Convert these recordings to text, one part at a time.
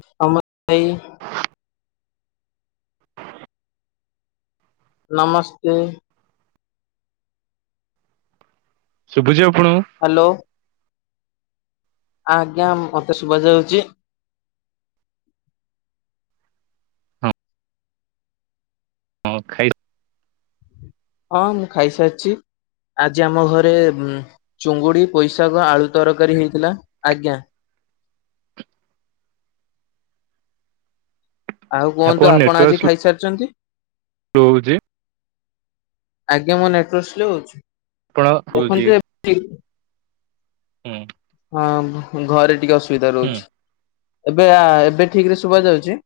ସମ [unintelligible] ଭାଇ ନମସ୍ତେ ଶୁଭୁଚି ଆପଣଙ୍କୁ ହ୍ୟାଲୋ ଆଜ୍ଞା ମତେ ଶୁଭ ଯାଉଛି କଣ ଖାଇ ହଁ ମୁଁ ଖାଇସାରିଛି ଆଜି ଆମ ଘରେ ଉ -ଚୁଙ୍ଗୁଡି ପୋଇଶାଗ ଆଳୁ ତରକାରୀ ହେଇଥିଲା ଆଜ୍ଞା ଆଉ କୁହନ୍ତୁ ଆପଣ ଆଜି ଖାଇସାରିଛନ୍ତି। ସ୍ଲୋ ହଉଛି ଆଜ୍ଞା ମୋ ନେଟ ୱର୍କ୍ ସ୍ଲୋ ହୋଉଛି ଆପଣ ହଉଛି ଦେଖନ୍ତୁ [unintelligible] ହୁଁ ହଁ ଘରେ ଟିକେ ଅସୁବିଧା ହୁଁ ରହୁଛି ଏବେ ଆ ଏବେ ଠିକ ରେ ଶୁଭ ଯାଉଛି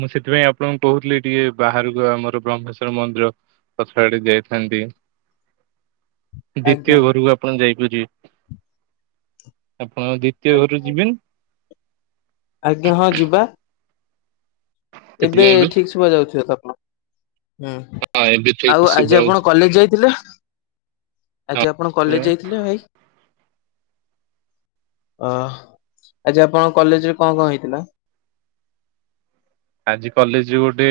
ମୁଁ ସେଥିପାଇଁ ଆପଣଙ୍କୁ କହୁଥିଲି ଟିକେ ବାହାରକୁ ଆମର ବ୍ରହ୍ମେଶ୍ଵର ମନ୍ଦିର ପଛଆଡେ ଯାଇଥାନ୍ତି। [inaudible] ଆଜ୍ଞା ଦ୍ଵିତୀୟ ଘରକୁ ଆପଣ ଯାଇପାରିବେ ଆପଣ ଜି କିଏ ଘରୁ ଆଜ୍ଞା ଯିବେନି ଆଜ୍ଞା ହଁ ଯିବା। ଏବେ ଠିକଶୁବା ଯାଉଥିବ ତ ଆପଣକୁ ହୁଁ। ହଁ ଏବେ ଠିକ ଆଉ ଶୁଭା ଆଜି ହଉଛି ଆପଣ କଲେଜ ଯାଇଥିଲେ? ଆଜି ଆପଣ ହଁ। କଲେଜ ଯାଇଥିଲେ ଭାଇ? ଅ ଆଜି ଆପଣଙ୍କ କଲେଜ ରେ କଣ କଣ ହେଇଥିଲା? ଆଜି କଲେଜ ଗୋଟେ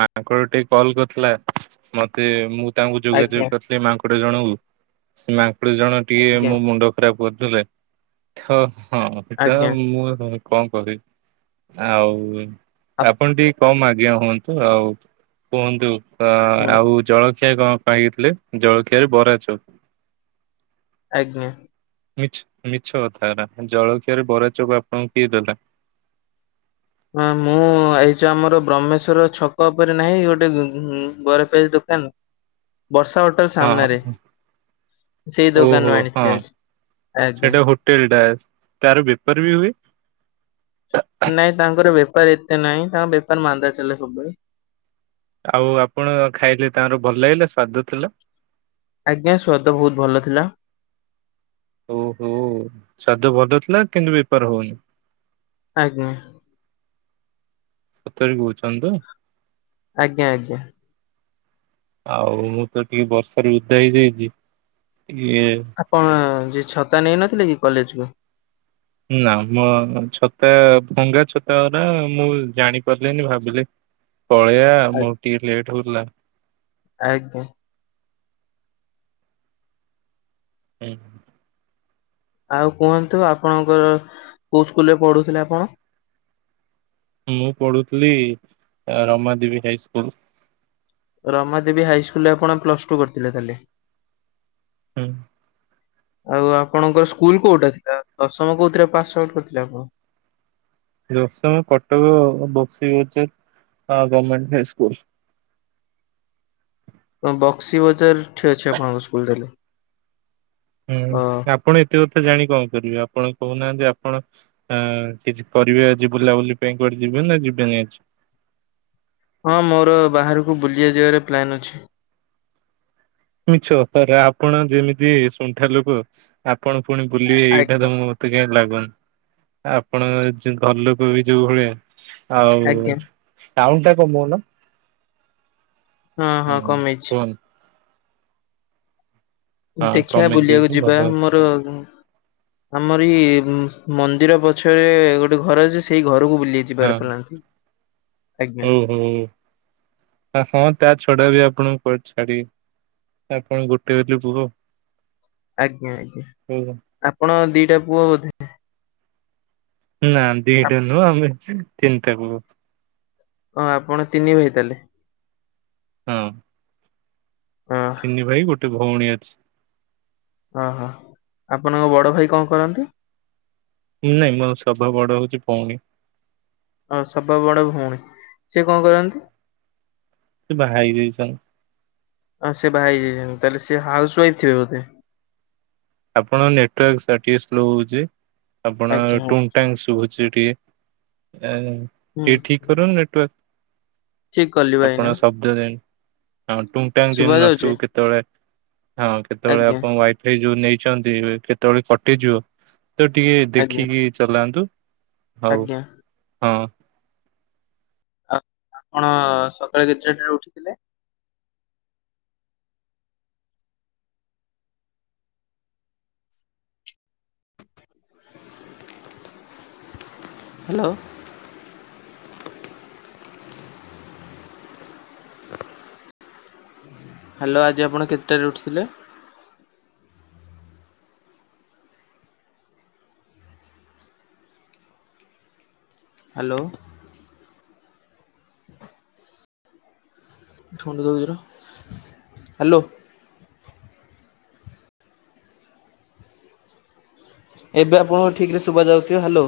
ମାଙ୍କଡ ଟେ କଲ୍ କରିଥିଲା। ମତେ ମୁଁ ତାଙ୍କୁ ଆଜ୍ଞା ଯୋଗାଯୋଗ କରିଥିଲି ମାଙ୍କଡ ଜଣଙ୍କୁ ସେ ମାଙ୍କଡ ଜଣେ ଟିକେ ଆଜ୍ଞା ମୋ ମୁଣ୍ଡ ଖରାପ କରୁଥିଲେ ତ ଆଜ୍ଞା ହଁ ମୁଁ କଣ କରିବି ଆଉ ଆପ ଆପଣ ଟିକେ କମ୍ ଆଜ୍ଞା ହୁଅନ୍ତୁ ଆଉ କୁହନ୍ତୁ ହୁଁ ଆଉ ଜଳଖିଆ କଣ ମାଗିକିଥିଲେ ଜଳଖିଆରେ ବରାଛପ୍। ଆଜ୍ଞା। ମିଛ ମିଛ କଥା ହେରା ଜଳଖିଆରେ ବରା ଚପ ଆପଣଙ୍କୁ କିଏ ଦେଲା। ହଁ ମୁଁ ଏଇ ଜଉ ଆମର ବ୍ରହ୍ମେଶ୍ଵର ଛକ ଉପରେ ନାହିଁ ଗୋଟେ ଉ -ବରା ପିଆଜ ଦୋକାନ। ବର୍ଷା ହୋଟେଲ ସାମ୍ନାରେ ହଁ ସେଇ ଓହୋ ଦୋକାନରୁ ହଁ ଆଣିଥିଲି ଆଜି ଆଜ୍ଞା। [unintelligible] ତାର ବିଫର ବି ହୁଏ? ନାଇଁ ତାଙ୍କର ବେପାର ଏତେ ନାଇଁ ତାଙ୍କ ବେପାର ମାନ୍ଦା ଚାଲେ ସବୁବେଳେ ଆଉ ଆପଣ ଖାଇଲେ ତାଙ୍କର ଭଲ ଲାଗିଲା ସ୍ଵାଦ ଥିଲା। ଆଜ୍ଞା ସ୍ୱାଦ ବହୁତ ଭଲ ଥିଲା। ଓହୋ ସ୍ଵାଦ ଭଲ ଥିଲା କିନ୍ତୁ ବେପାର ହଉନି। ଆଜ୍ଞା। ସତରେ କହୁଛନ୍ତି ତ। ଆଜ୍ଞା ଆଜ୍ଞା। ଆଉ ମୁଁ ତ ଟିକେ ବର୍ଷାରେ ଉଧା ହେଇଯାଇଛି ଟିକେ ଆପଣ ଯିଏ ଛତା ନେଇନଥିଲେ କି କଲେଜ କୁ। ନା ମୋ ଛତା ଭଙ୍ଗା ଛତା ଉରା ମୁଁ ଜାଣିପାରିଲିନି ଭାବିଲି ପଳେଇଆ ମୋ ଆଜ୍ଞା ଟିକେ ଲେଟ୍ ହଉଥିଲା। ଆଜ୍ଞା। ହୁଁ। ଆଉ କୁହନ୍ତୁ ଆପଣଙ୍କର କୋଉ ସ୍କୁଲରେ ପଢୁଥିଲେ ଆପଣ। ମୁଁ ପଢୁଥିଲି ରମାଦବୀ ହାଇ ସ୍କୁଲ। ରମାଦେବୀ ହାଇସ୍କୁଲରେ ଆପଣ ପ୍ଲସ ଟୁ କରିଥିଲେ ତାହଲେ। ହୁଁ। ଆଉ ଆପଣଙ୍କର ସ୍କୁଲ କୋଉଟା ଥିଲା ଦଶମ କୋଉଥିରେ ପାସ୍ ଆଉଟ କରିଥିଲେ ଆପଣ। ଦଶମ କଟକ ବକ୍ସି ବଜାର ଗଭମେଣ୍ଟ ହାଇସ୍କୁଲ। ବକ୍ସି ବଜାର ଟି ଅଛି ଆପଣଙ୍କ ସ୍କୁଲଟା ତା ହେଲେ। ହୁଁ ଆପଣ ଏତେ କଥା ଜାଣି କଣ କରିବେ ଆପଣ କହୁନାହାନ୍ତି ଆପଣ ଆଁ କିଛି କରିବେ ଆଜି ବୁଲାବୁଲି ପାଇଁ କୁଆଡେ ଯିବେ ନା ଯିବେନି ଆଜି। ହଁ ମୋର ବାହାରକୁ ବୁଲିିବା ଯିବାର ପ୍ଲାନ ଅଛି। ମିଛ କଥା ଆପଣ ଯେମିତି ସୁଣ୍ଠା ଲୋକ ଆପଣ ପୁଣି ବୁଲିବେ ଏଇଟା ତ ଆଜ୍ଞା ମୁଁ ମତେ କାହିଁ ଲାଗୁନି ଆପଣ ଘର ଲୋକ ବି ଯୋଉ ଭଳିଆ। ଆଉ ଆଜ୍ଞା ଟାଉ ଟା କମଉନ। ହଁ ହଁ କମେଇଛି। କୁହନ୍ତୁ ହଁ ଦେଖିଆ କମେଇ ବୁଲିବାକୁ ଦେଇଛି ଯିବା ଭଲ ମୋର ଆମର ଏଇ ମନ୍ଦିର ପଛରେ ଗୋଟେ ଘର ଅଛି ସେଇ ଘରକୁ ବୁଲି ହଁ ଯିବାର ପ୍ଲାନ ଅଛି। ହଉ ହଉ ହଁ ତା ଛଡା ବି ଆପଣଙ୍କୁ କୁଆଡେ ଛାଡିବେ। ଆପଣ ଗୋଟେ ବୁଲି ପୁଅ। ଆଜ୍ଞା ଆଜ୍ଞା ଆପଣ ଦିଟା ପୁଅ ବୋଧେ। ନା ଦିଟା ନୁହଁ ଆମେ ତିନିଟା କୁ। ହଁ ଆପଣ ତିନି ଭାଇ ତାହେଲେ। ହଁ। ଅ ତିନି ଭାଇ ଗୋଟେ ଭଉଣୀ ଅଛି। ଓହୋ ଆପଣଙ୍କ ବଡ ଭାଇ କଣ କରନ୍ତି। ନାଇଁ ମୋର ସଭା ବଡ ହଉଛି ପଉଣି। ଅ ସବା ବଡ ଭଉଣୀ ସିଏ କଣ କରନ୍ତି। ସେ ବାହାହୋଇ ଯାଇଛନ୍ତି। ହଁ ସେ ବାହାହେଇଯାଇଛନ୍ତି ତାହେଲେ ସେ ହାଉସୱାଇଫ୍ ଥିବେ ବୋଧେ। ଆପଣଙ୍କ ନେଟୱାର୍କ ଟିକେ ସ୍ଲୋ ହଉଛି ଆପଣ ଆଜ୍ଞା ହୁଁ ଟୁଙ୍କ ଟାଙ୍କ ସୁବୁଚି। ସେଠି ଆ। ଟିକେ ଠିକ କରନୁ ନେଟୱାର୍ ଠିକ କଲି ଆପଣ ଭାଇନା ସବୁ। ହଁ ଟୁଙ୍ଗ ଟାଙ୍ଗ ଜିନ ଶୁଭା ଯାଉଛି? ନସୁବୁ କେତେବେଳେ ହଁ କେତେବେଳେ ଆଜ୍ଞା ଆପଣ ୱାଇଫାଏ। ସେଇ ଯୋଉ ନେଇଛନ୍ତି କେତେବେଳେ କଟିଯିବ ତ ଟିକେ ଆଜ୍ଞା ଦେଖିକି। ଚଲାନ୍ତୁ ହଉ ଆଜ୍ଞା ହଁ। ଆଉ ଆପଣ ସକାଳେ କେତେଟାରେ ଉଠିଥିଲେ। ହ୍ୟାଲୋ। ହ୍ୟାଲୋ ଆଜି ଆପଣ କେତେଟାରେ ଉଠିଥିଲେ। ହ୍ୟାଲୋ। ହ୍ୟାଲୋ। ଏବେ ଆପଣଙ୍କୁ ଠିକରେ ଶୁଭ ଯାଉଥିବ ହ୍ୟାଲୋ।